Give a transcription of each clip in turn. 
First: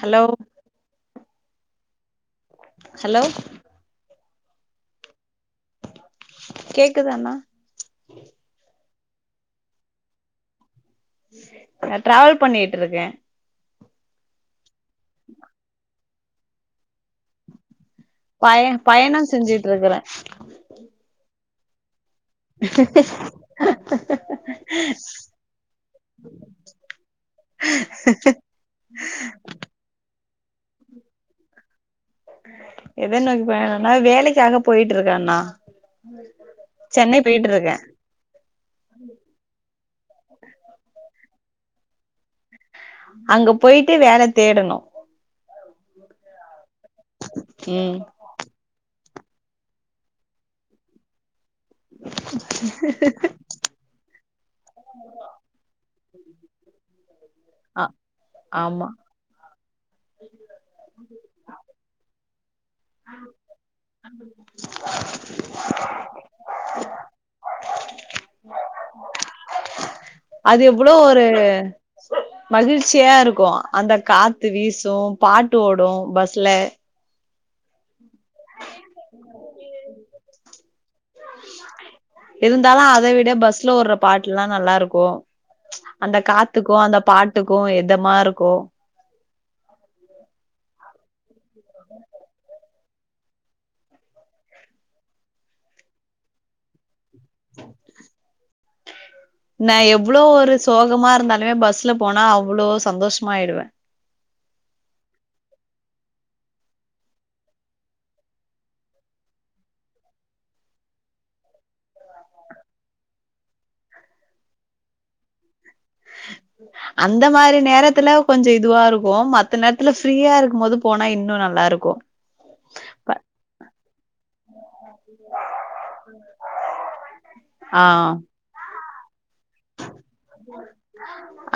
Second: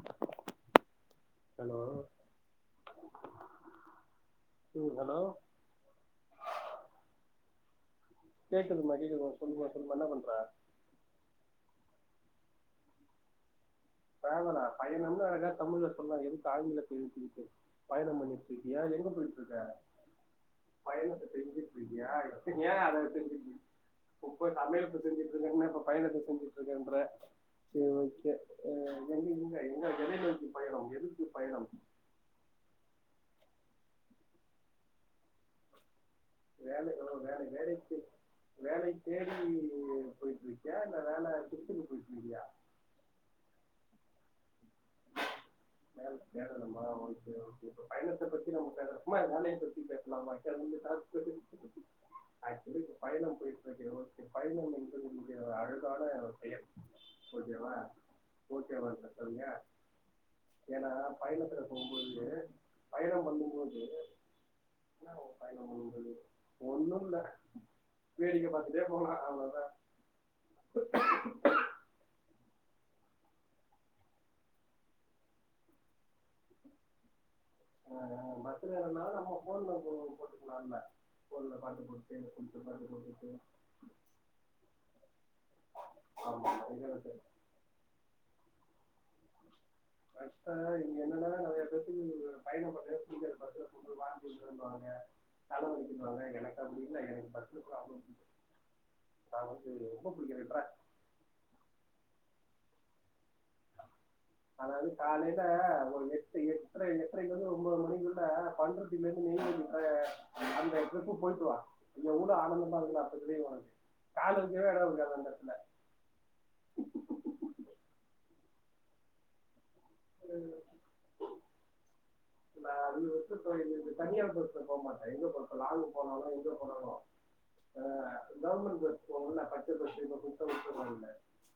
hello hello hello ம் hello கேக்குதா அண்ணா கேக்குதுமா கேக்குதுமா சொல்லுமா சொல்லுமா என்ன பண்ற நா டிராவல் பண்ணிட்ருக்க ட்ராவலா பயணம்னு அழகா தமிழ்ல சொல்லே எதுக்கு ஆங்கிலத்தில் சொல்லிட்டு பயணம் பய பண்ணிட்ருக்கியா எங்க பயணம் போயிட்டுருக்க செஞ்சுட்டு இருக்கறே பயணத்த தெரிஞ்சுட்ருக்கியா பின்ன ஏ அத பேசிட்ருக்க இப்ப சமையல்க்கு செஞ்சுட்ருந்தன்ன இப்ப பயணத்த செஞ்சுட்ருக்கன்ற செரி ஓகே ஆ எங்க இங்க எங்க எதை நோக்கி பயணம் எதுக்கு பயணம் எத நோக்கிப் பயணன்னா வேலைக்காக போயிட்ருக்கண்ணா வேலைகள்லா ஒன்னு வேலை வேலைக்கி வேலை தேடி போயிட்டுருக்கியா இல்ல வேல திருச்சில போயிட்ருக்கியா அங்க போயிட்டு வேல தேடணு வேல் தேடணுமா ஓகே ஓகே இப்ப ம் பயணத்த பத்தி நம்ம பேச சும்மா வேலைய பத்தி பேஸ்லாமா [unintelligible] ஆக்சுலி இப்ப பயணம் போயிட்ருக்கியே ஒரு ஓகே பயணம் என்பது ஒரு அழகான ஒரு பெயர் ஓகேவா ஆ ஆமா ஓகேவா சதன்யா ஏனா பயணத்துல போம் போது பயணம் பண்ணும் போது என்னா ஊர் பயணம் பண்றது ஒண்ணுல்ல வேடிக்க பாத்துட்டே போகலா அவ்ளோதா அது எவ்ளோ ஒரு மகிழ்ச்சியா இருக்கு அந்த காத்து வீசு பாட்டு ஓடு பஸ்ல ஆ ஆ பஸ்லனா நம்ம ஃபோன்ல போ போட்டுக்கலாம்ல ஃபோனில் பாட்டு போட்டு கொஞ்சம் இருந்தாலு பாட்டு அத போட்டுட்டு விட பஸ்ல ஒடுற பாட்டுலா நல்லாருக்கு அந்த ஆமாம் காத்துக்கு இதை அந்த பாட்டுக்கு எதமா இருக்கு ஃபஸ்ட்டு இங்க என்னன்ன நெறைய பேத்துக்கு பயணம் பண்றதே புடிக்காது பஸ்ல போம் போது வாந்தி வருதுன்னுவாங்க தல வலிக்குதுன்னுவாங்க எனக்கு அப்டி இல்ல எனக் பஸ்ல போக அவ்ளோ புடிக்கு நா எவ்வளோ ஒரு சோகமா இருந்தாலுமே பஸ்ல போனா அவ்வளோ சந்தோஷமா ஆயிடுவ அதாவது காலையில ஒரு எட்டு எட்ர எட்ரையிலேருந்து ஒரு ஒம்போது மணிக்குள்ள பண்ரூட் டிலேருந்து [unintelligible] அந்த டிரிப்பு போயிட்டு வா எவ்ளோ ஆனந்தமா இருக்குனு அப்ப தெரியு ஒனக்கு கால் வைக்கவே எட் இருக்காது அந்த எடத்துல அந்த மாரி நேரத்துல கொஞ்ச இதுவா இருக்கு மத் த நேரத்துல ஃப்ரீயா இருக்கும் போது போனா இன்னு நல்லா இருக்கு நா ப ரெண்டு பஸ்ஸுருக்கு தனியார் பஸ்ல போ மாட்டே எங்க போனாலு லாங்கு போனாலு எங்க போனாலு ஆ கவர்மென்ட் பஸ் போவுல்ல பச்சபஸ் இப்ப புதுசா விட்ருங்காங்கல்ல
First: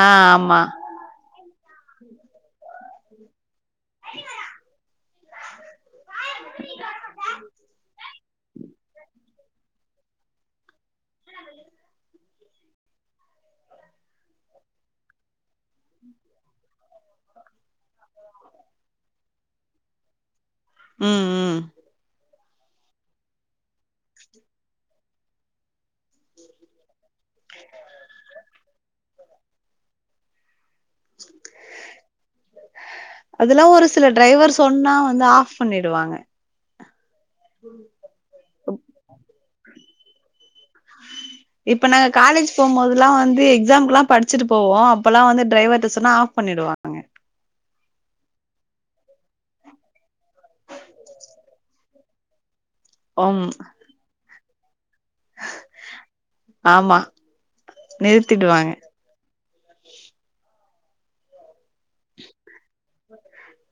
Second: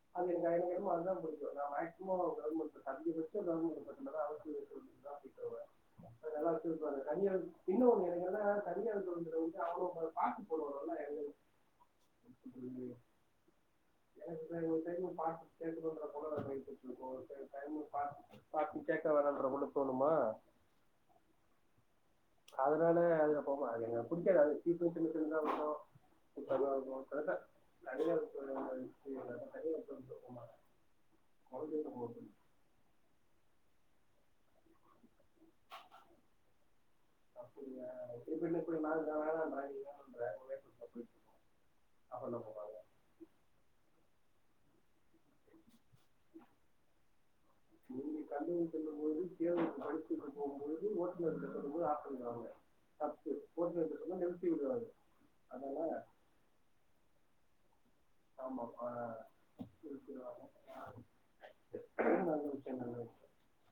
ஆ [unintelligible] அதா ஆமா மேக்சிமம் கவர்ன்மென்ட் பஸ் அஞ்சி பஸ் இருந்தாலுமே ஏழு பஸ் இருந்தாதா அவுங்களு கிளியர் பண்ண முடியு ட்ராஃபிக் நல்லா வச்சிருப்பாங்க கண்டியன் இன்னொன்னு என்னன்னா தனியா இருக்கவங்களுக்கு அவுங்க அவுங்க பாட்டு போடுவாங்கல்லா எங்க எனக்கு தெரியலையே எனக்கு பின்னாடி ஒரு டைம் பாட்டு கேக்குதோன்ற பொக வேற போயிட்டுட்டு இருக்கோ ஒரு சில டைம் பாட்டு பாட்டு கேக்க வேணான்ற போல தோணுமா ம் ம் அதுனால அதுல போ கூடாதுங்க புடிச்சது எது சீட் போட்டு வச்சிருந்தா மட்டு தனியா இருக்கும் போது சேட்ட தனியா [unintelligible] தனியா இருக்கும் போது தூக்கமா அதுக்கு எதுக்கு போகனு அதெல்லா ஒரு சில டிரைவர் சொன்னா வந்து ஆஃப் பண்ணிடுவாங்க ம் அப்டி இப்டின்னு பின்னாடி இருந்தாலு பாட்டு [unintelligible] இப்ப நாங்க காலேஜ் போம்போது அதெல்லா வந்து எக்ஸாம்குல்லா படிச்சிட்டு போவோ அப்பல்லா வந்து டிரைவர்ட்ட சொன்னா ஆஃப் பண்ணிடுவாங்க கல்லூரிக்கு செல்லும் போது தேர்வுக்கு படிச்சிட்டு போம்போது ஓட்டுனர் கிட்ட சொல்லும் போது ஆஃப் பண்ணிடுவாங்க தப்பு ம் போட்டு வச்சிருந்தாலு நிறுத்தி விடுவாரு அதனால ஆமா நிறுத்திடுவாங்க ஆமப்பா அத வச்சி என்ன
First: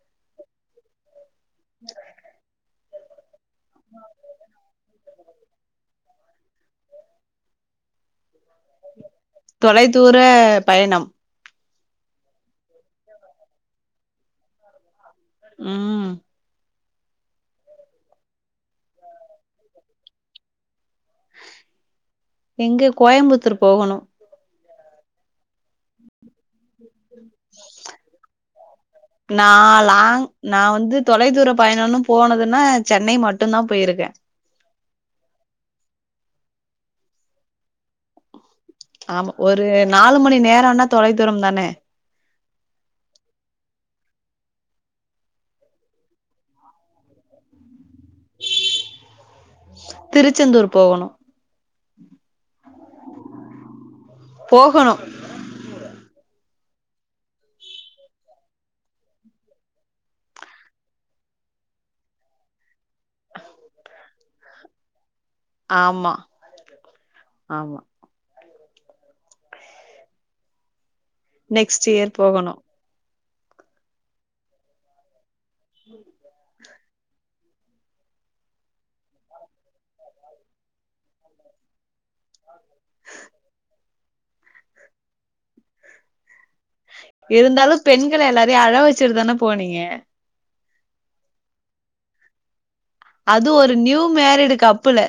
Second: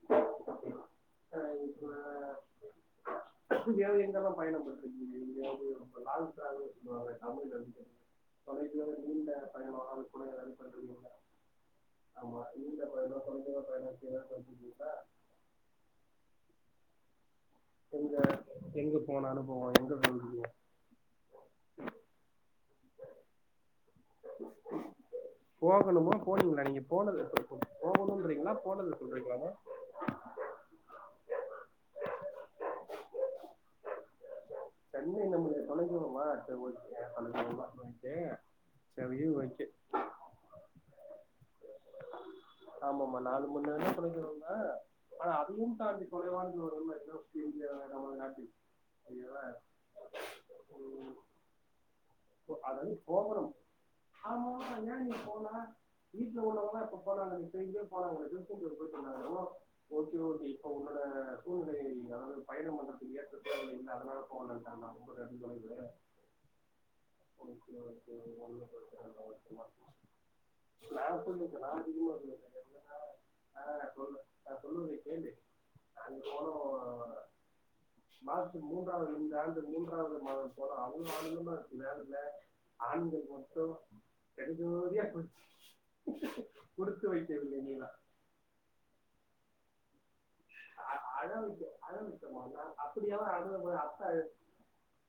பண்ண ஆ இப்ப வேற எங்கல்லா பயணம் போய்ட்ருக்கீங்க எங்கயாவது லாங் டிராவல் இந்த மாரி நாங்களு தெரிஞ்சிக்கிறோ தொலை தூர நீண்ட தொலை பயணமாக தூர சொல்லுங்க ஏதாவது பயணம் போயிட்ருக்கீங்களா ஆமா நீண்ட பயணம் தொலைதூரப் பயணம் இப்டி ஏதாவது போயிட்ருக்கீங்களா ம் எங்க எங்க போன அனுபவோ எங்க போயிருக்கீங்க எங்க கோயம்புத்தூர் போகணு போகணுமா போனீங்களா நீங்க போனது எப்ப இப்ப போகணுன்றீங்களா போனத சொல்றீங்களலா மேம் ஆ லாங் நா வந்து தொலைதூர பயணன்னு போனதுன்னா சென்னை மட்டுந்தா போயிருக்கே சென்னை நமக்கு தொலைதூரமா [unintelligible] தொலைதூரமா உங்களுக்கு ஆமா ஒரு நாலு மணி நேரன்னா தொலைதூரம் தானே ஆமாமா நாலு மணி நேரன்னா தொலைதூரந்தா ஆனா அதுவும் தாண்டி தொலைவானது ஒரு உண்ம [unintelligible] நமது நாட்டில் தெரியுமா திருச்செந்தூர் போகணு அதாது போகணும் ஆமா ஏ போகணு நீங்க போல வீட்ல உள்ளவங்களா இப்ப போனாங்க எனக்கு தெரிஞ்சே போனாங்க திருச்செந்தூர் போயிட்டு வந்தாங்க எவ்ளோ ஓகே ஓகே இப்ப உன்னோட சூழ்நிலை அதாவது பயண பண்றதுக்கு ஏற்றதா இல்ல அதனால போ வேண்டாங்டாங்களா ஆமா ஆமா சேரி ஒண்ணு பிரச்சனை இல்ல ஓகேவா நா புரிஞ்சிகிட்டே நா நெக்ஸ்ட் அதிகமா இயர் வெளில போகணு போறதில்ல ஆ சொல்லு நா சொல்றத நீ கேளு நாங்க போனோ மார்ச் மூன்றாவது இந்த ஆண்டு மூன்றாவது மாதம் போல அவுங்க வந்துமா இல்ல இல்ல ஆண்கள் மட்டும் பெண்ரியா போச்சு இருந்தாலு பெண்கள எல்லாரையு அழ வச்சுட்டு தானே போனீங்க அ அழ வைக்க அழ வைக்க மானா அது ஒரு நியூ மேரிடு கப்புல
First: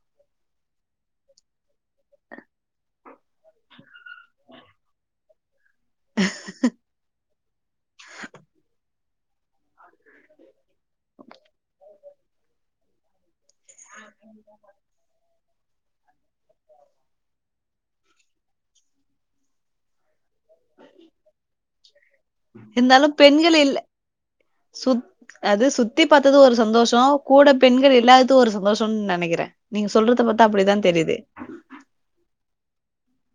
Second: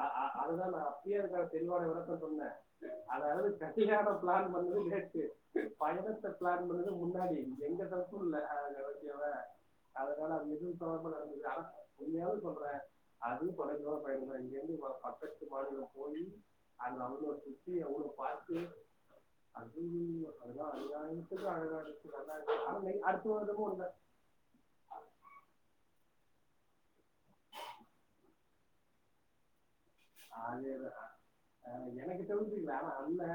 அ அ அதுதா நா அப்பயே இருக்கிற தெளிவான விளக்கோ சொன்னே அதாவது கட்டிகான பிளான் பண்றது வேஸ்ட் பயணத்த பிளான் பண்றது முன்னாடி எங்க தப்பு இல்ல பாத்திங்களா அதனால மிகவு தொடர்பு நடக்குறதா உண்மையாவு சொல்றே அது கோரங்களா மயங்கி மயங்கி இப்ப பக்கத்து மாநில போயி அங்க அவ்ளோ சுத்தி எவ்ளோ பாத்து ஐயை ஐயையோ அது எல்லா அநியாயத்துக்கு அழகா இருந்துச்சுங்க [unintelligible] ஆன்லைன் இருந்தாலு அட் டூ வந்த பெண்கள் இல்ல போதுங்க சுத் அது சுத்தி பாத்தது ஒரு சந்தோஷ கூட பெண்கள் இல்லாதது ஒரு சந்தோஷம்னு நெனைக்கிறே நீங்க சொல்றத பாத்தா ஆறு அப்டிதா பேருதா தெரியுது அ எனக்கு தெரிஞ்சு நா அண்ணே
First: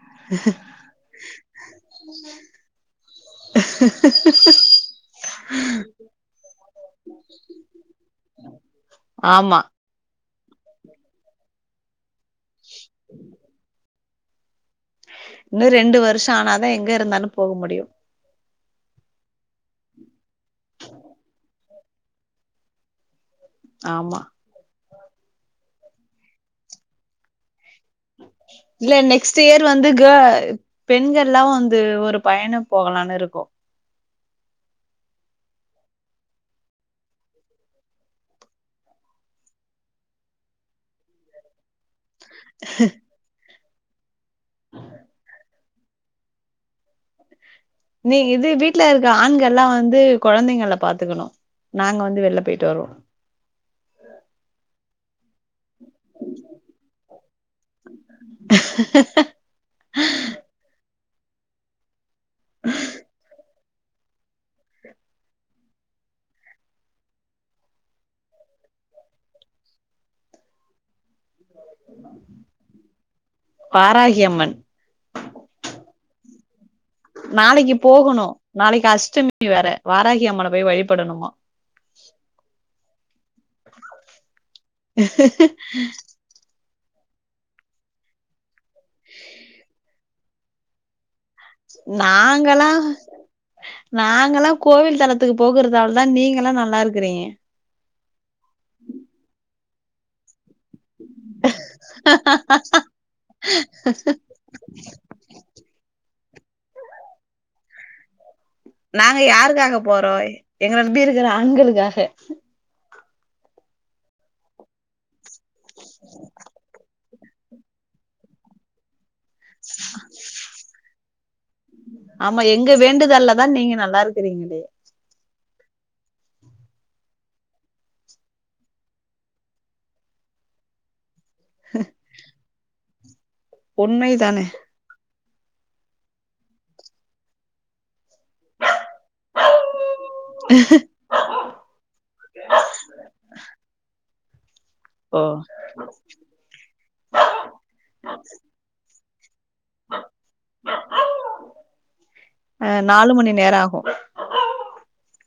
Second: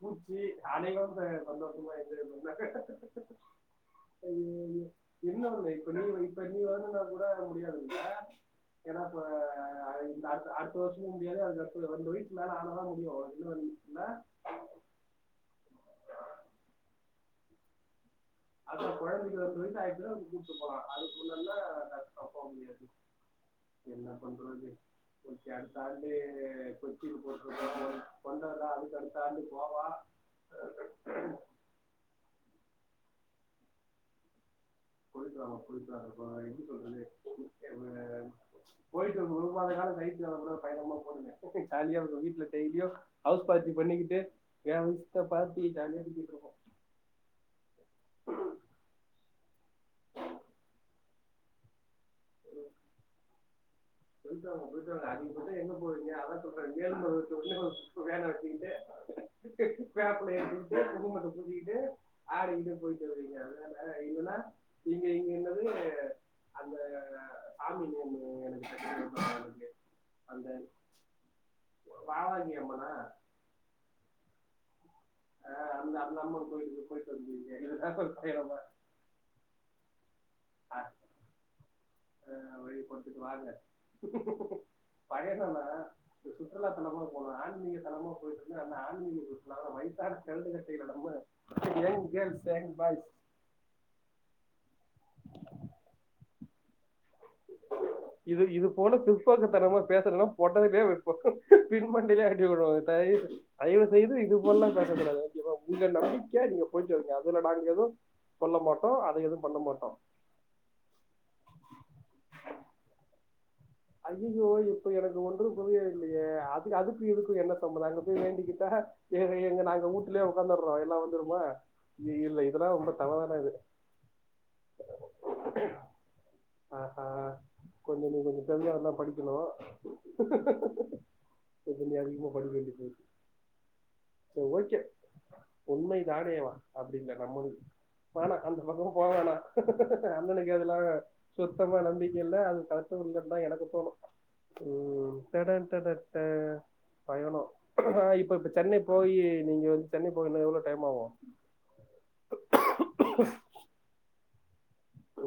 பூச்சி அன்னைக்கு வந்து சந்தோஷமா என்ஜாய் பண்ணாங்க ஐயையோ என்ன பண்ண இப்ப நீ வெயிட் பண்ணி வந்துருந்தா கூட அது முடியாது இல்ல ஏனா இப்ப ஆமா அயின் அடு அடுத்து இந்த வருஷமு முடியாது அதுக்கு அடுத்து தொழில் ஃபுல்லா ஆனா தா முடியு என்ன பண்ண இல்ல இன்னு ரெண்டு வருஷ ஆனாதா எங்க இருந்தாலு போக முடியு அதா குழந்தைங்க பெருசா ஆயிருச்சுனா கூட்டு போலா அதுக்குள்ளனா ஆகாது காப்ப முடியாது என்ன ஆமா பண்றது கொஞ்சோ அடுத்த ஆண்டு கொச்சிக்கு [unintelligible] இல்ல நெக்ஸ்ட் இயர் வந்து கே பெண்கள்யெல்லா வந்து ஒரு பயணம் போகலானு இருக்கோ போய்ட்டு வாங்க போய்ட்டு வாங்க பாய் எப்டி சொல்றது [unintelligible] போயிட்டு இருங்க ஒரு மாத கால வயத்துல கூட பயணமா போடுங்க ஜாலியாங்க வீட்டுல டய்லியோ ஹவுஸ் பார்ட்டி பண்ணிக்கிட்டு எ வீட்டுல பார்ட்டி ஜாலிய எடுத்துக்கிட்டு இருக்கோ நீங்க இது வீட்டு்ல இருக்க ஆண்கல்லா வந்து குழந்தைங்களல பாத்துக்கணு நாங்க வந்து வெளில போயிட்டு வருவோ போய்ட்டு வாங்க போய் து அதிக பச்சம் எங்க போவீங்க அதா செல்ரே மேல்மருவத்தூர்ந்து வேல வெச்சுகிட்டு டேக்கு பேப்பல ஏத்திட்டு குடும்பத்த கூட்டிட்டு ஆடிக்கிட்டு போயிட்டு வருவீங்கா எல்லா மேல வைகுலா இங்க இங்க என்னது அந்த சாமி நேமு எனக்கு க்கு வாகே அந்த வாவாங்கி அம்மனா பாராகியம்மன் ஆ அ அந்த அம்மன் கோவிலுக்கு போய் நாளைக்கு போகணு நாளைக்கு அஷ்டமி வேற வாராகி அம்மன போய் வழிபடணுமா ஆ வழி கொடுத்துட்டு வாங்க பைய சொன்னா இது சுற்றுலாத்தலமா போகணு ஆன்மீக தலமா போயிட்டு இருந்த அந்த ஆன்மீக சுற்றுலாவா வைசாக் கெழடு கட்டைகளா நம்ம யங் கேர்ள்ஸ் நாங்கல்லா யங் பாய்ஸ் நாங்கல்லா கோவில் தளத்துக்கு போகுறதால தா நீங்க எல்லா நல்லா இருக்கிறீங்க இது இது போல பிற்போக்கு தனமா பேசறதுலா பொடரிலே [unintelligible] பின் மண்டைலே அடி விழு தய் தயவுசெய்து இது ஒன்னு பேச கூடாது ஒகே ப்ரோ உங்க நம்பிக்க நீங்க போய்ட்டு வரிங்க அதுல நாங்க எதுவு சொல்ல மாட் நாங்க யாருக்காக போறோ எங்கள நம்பி இருக்கிற ஆண்களுக்காக ஐய்யய்யோ இப்ப எனக்கு ஒன்றும் புரியவில்லையே அது அதுக்கு இதுக்கும் என்ன சம்மந்தம் அங்க போய் வேண்டிக்கிட்டா எங்க எங்க நாங்க ஊட்டுலே உடக்காந்துட்றோ எல்லா வந்துருமா ஆமா இல்ல இதெல்லா எங்க ரொம்ப வேண்டுதல்ல தவறான தா இது நீங்க நல்லா இருக்கிறீங்களே ஆஹ கொஞ்ச நீங்க எம் டி ஆர் லா படிக்கணு நீ திரும்பி அதிகமா படிக் வேண்டிருக்கு உண்மை செரி தானே ‌ஒகே உண்மை தானேவா அப்டினு கேட்டா மு வேணா அந்த பக்கோ போவேணா அண்ணனுக்கு அதெல்லா சுத்தமா நம்பிக்க இல்ல அது [unintelligible] தா எனக்கு தோணு ஓ ம் பயணோ ஆ இப்ப இப்ப சென்னை போயி நீங்க வந்து சென்னை போகனா எவ்ளோ டைம் ஆவு அ நாலு மணி நேரோ ஆகு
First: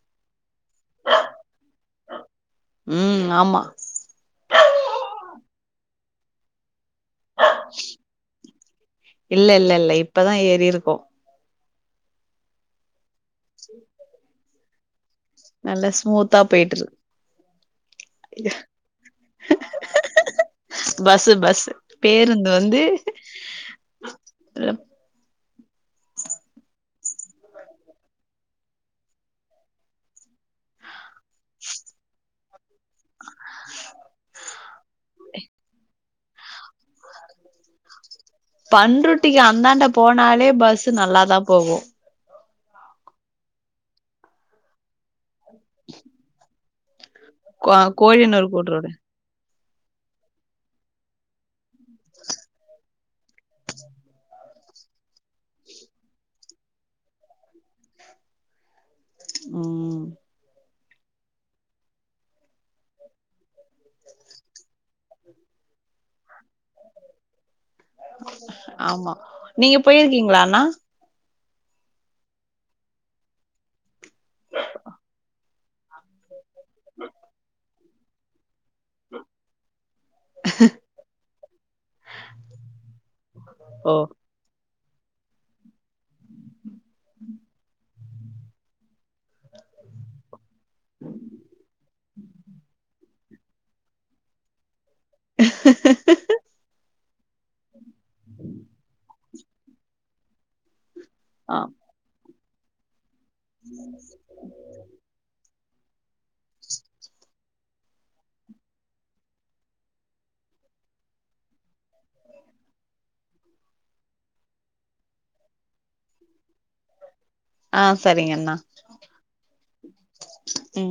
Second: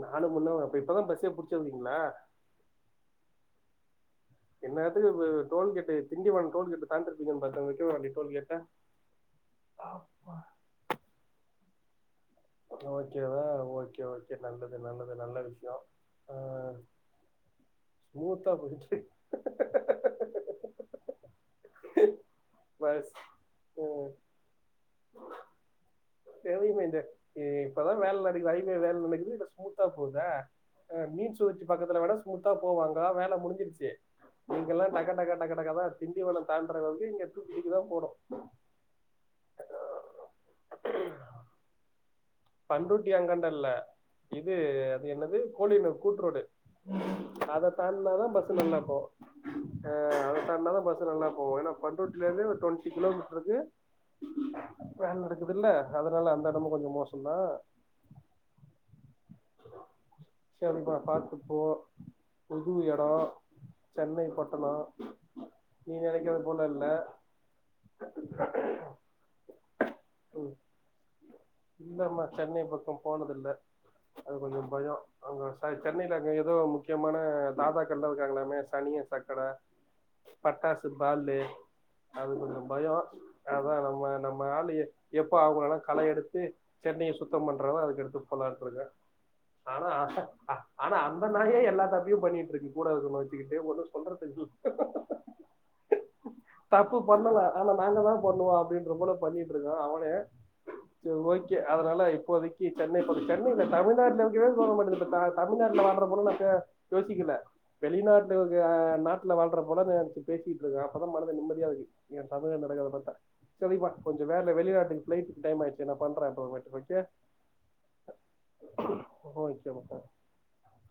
நாலூ மண்நோ அப்ப இப்பதா பஸ்சே புடிச்சிருகிங்களா ம் ஆமா இன்னேரத்துக்கு டோல்கேட்டு திண்டிவன டோல்கேட்டு தான்டிருப்பீங்கன்னு பாத்தங்க விக்கிரவாண்டி டோல்கேட்ட இல்ல இல்ல இல்ல இப்பதா ஏறி இருக்கோ ஓகேவா ஒகே ஓகே நல்லது நல்லது நல்லது நல்லா ஸ்மூத்தா போயிட்ரு ஸ்முத்தா போயிட்டு இருக் பஸ்ஸு பஸ் பேருந்து வந்து பஸ் தெவியுமே இந்த இப்பதா வேல நடக்குது ஹைவே வேல நடக்குது இப்ப ஸ்மூத்தா போதா அ மீன் ச்சு வச்சு பக்கத்துல வேணா ஸ்மூத்தா போவாங்க வேல முடிஞ்சிருச்சு இங்கெல்லா டக டக டக டக தா திண்டிவனம் தாண்டறவரிக்கி இங்க தூக்கி தூக்கிதா போடு பண்ருட்டிக்கு அந்தாண்ட போனாலே பஸ்சு நல்லாதா போகு பண்ருட்டி அங்காண்டல்ல இது அது என்னது கோலியனூர் கூட்ரோடு அத கோ தாண்னாதா கோழியனூர் பஸ்சு கூட்ரோடு நல்லாக்கு ஆ அத தான்னாதா பஸ்சு நல்லா போவு ஏன்னா பண்ருட்டில இருந்து ஒரு டுவெண்ட்டி கிலோமீட்டருக்கு வேல நடக்குதுல்ல அதனால அந்த எடமு கொஞ்ச மோசோதா ம் சரிப்பா பாத்து போ புது எடோ சென்னை பட்டணோ நீ நெனைக்கது போல இல்ல ஆமா நீங்க போயிருக்கீங்களா ம் அண்ணா இல்லம்மா சென்னை பக்கம் போனதில்ல அது கொஞ்சம் பயம் அங்க சாய் சென்னையில அங்க எதோ முக்கியமான தாதா கல்லா இருக்காங்களாமே சனிய சக்கட பட்டாசு பாலு அது கொஞ்ச பயோ அதா ஓ நம்ம நம் ஆளு எப்போ ஆவுங்கள கள எடுத்து சென்னைய சுத்தம் பண்றனா அதுக்கு அடுத்து போளாட்ருக்க ஆனா ஆனா அந்த நாயே எல்லா தப் டிவு பண்ணிட்ருக்கு கூடாதது ஒன்ன வெச்சுக்கிட்டு ஒன்னு சொல்றத்துக்கில்ல தப்பு பண்ணல ஆனா நாங்க தா பண்ணுவோ அப்டின்ற போல பண்ணிட்ருக்கா அவனே சேரி ஓகே ஆ அதனால இப்போதைக்கு சென்னை போறே சென்னை இல்ல தமிழ்நாட்ல இருக்கவே தோன மாட்டிது இப்பத்தா தமிழ்நாட்டுல வாழ்ற போல நா இப்ப யோசிக்கல வெளிநாட்டு்க்கு ஆ நாட்டுல வாழ்ற போல நெனச்சு பேசிட்ருக்கே அப்பதா மனது நிம்மதியா இருக்கு ஏ சகோதர நடக்கறத பாத்தா சேரிப்பா கொஞ்ச வேல வெளிநாட்டுக்கு ஃபிளைட்க்கு டைம் ஆய்ருச்சு நா பண்றே இப்ப பண்றே ஓகே ஆ செரிங்கண்ணா ஓகேமக்கா ம்